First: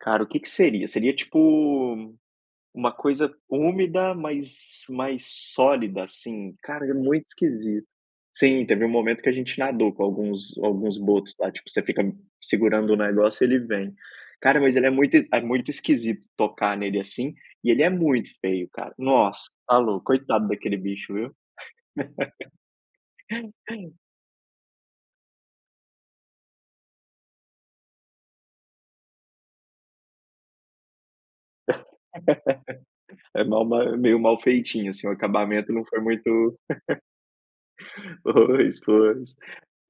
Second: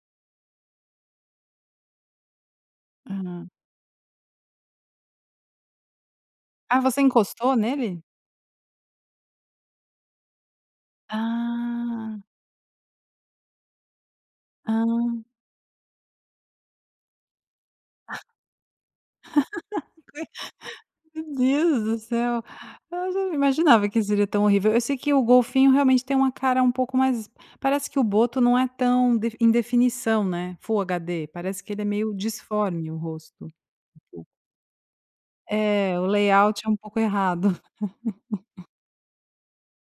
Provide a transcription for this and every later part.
Cara, o que que seria? Seria, tipo, uma coisa Hum. úmida, mais mais sólida, assim. Ah, Cara, é você muito encostou esquisito. nele? Sim, teve um momento que a gente nadou com alguns alguns botos lá, tipo: você fica Ah. segurando o negócio e ele vem. Cara, mas ele é Ah. muito es é muito esquisito tocar nele, assim, e ele é muito feio, cara. Nossa, tá louco, coitado daquele bicho, Meu viu. Deus do céu. Eu já não imaginava que seria tão horrível, eu sei que o golfinho realmente tem uma cara um pouco mais parece que o boto não é tão defi em definição né, Full HD, parece que ele é meio disforme o É rosto mal mal meio malfeitinho, assim, o acabamento não É, foi o muito layout é um pouco errado. Pois, pois.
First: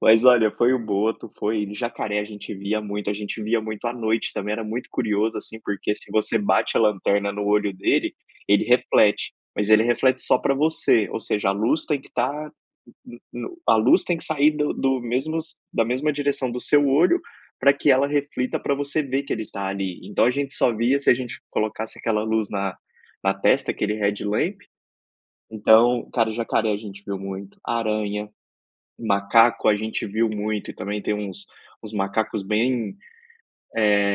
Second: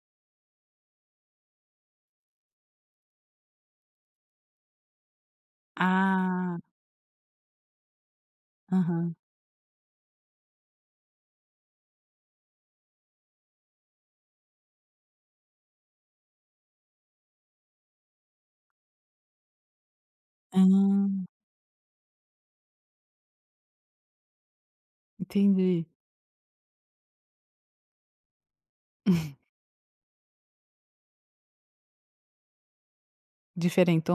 Mas, olha, foi o boto, foi jacaré a gente via muito, a gente via muito à noite também. Era muito curioso, assim, porque, se você Ah. bate a lanterna no olho dele, ele Aham. reflete. Mas ele reflete só pra você, ou seja: a luz tem que estar no no no a luz tem que sair do do mesmos da mesma direção do seu olho pra que ela reflita, pra você ver que ele tá ali. Então, a gente só via se a Ah. gente colocasse aquela luz na na testa, aquele headlamp. Entendi. Então, cara, jacaré a gente viu muito. Aranha, macaco a gente viu muito. E também tem uns uns macacos bem,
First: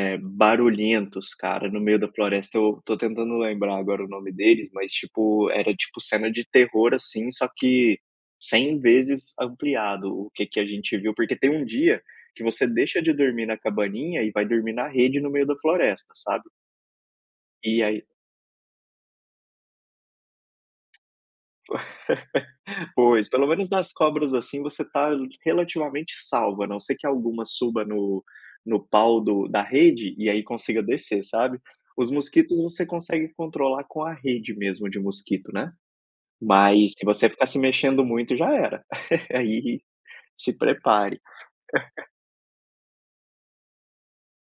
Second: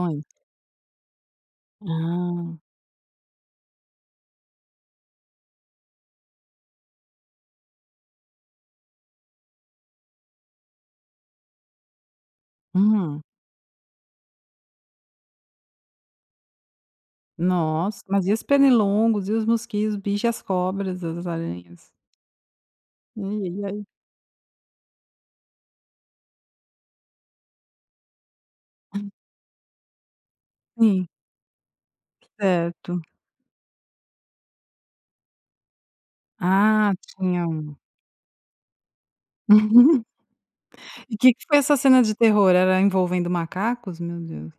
eh, barulhentos, cara, no meio da Ah. floresta. Eu tô tentando lembrar agora o nome deles, mas, tipo, era tipo cena de terror, assim, só que 100 vezes ampliado o que que a gente viu. Porque tem um dia que você deixa de Hum. dormir na cabaninha e vai dormir na rede, no meio da floresta, sabe. E Nossa, aí mas e os pernilongos e os mosquitos, bicho e as cobras, as aranhas? Pois, Hum, pelo e menos aí. nas cobras, assim, você tá relativamente salva, a não ser que alguma suba no no pau do da rede e aí consiga Sim. descer, sabe. Os mosquitos você Certo. consegue controlar com a rede mesmo de mosquito, né, mas Ah, se você tinha ficar se um. mexendo muito já era. Aí, se E prepare. que que foi essa cena de terror, era envolvendo macacos? Meu Deus.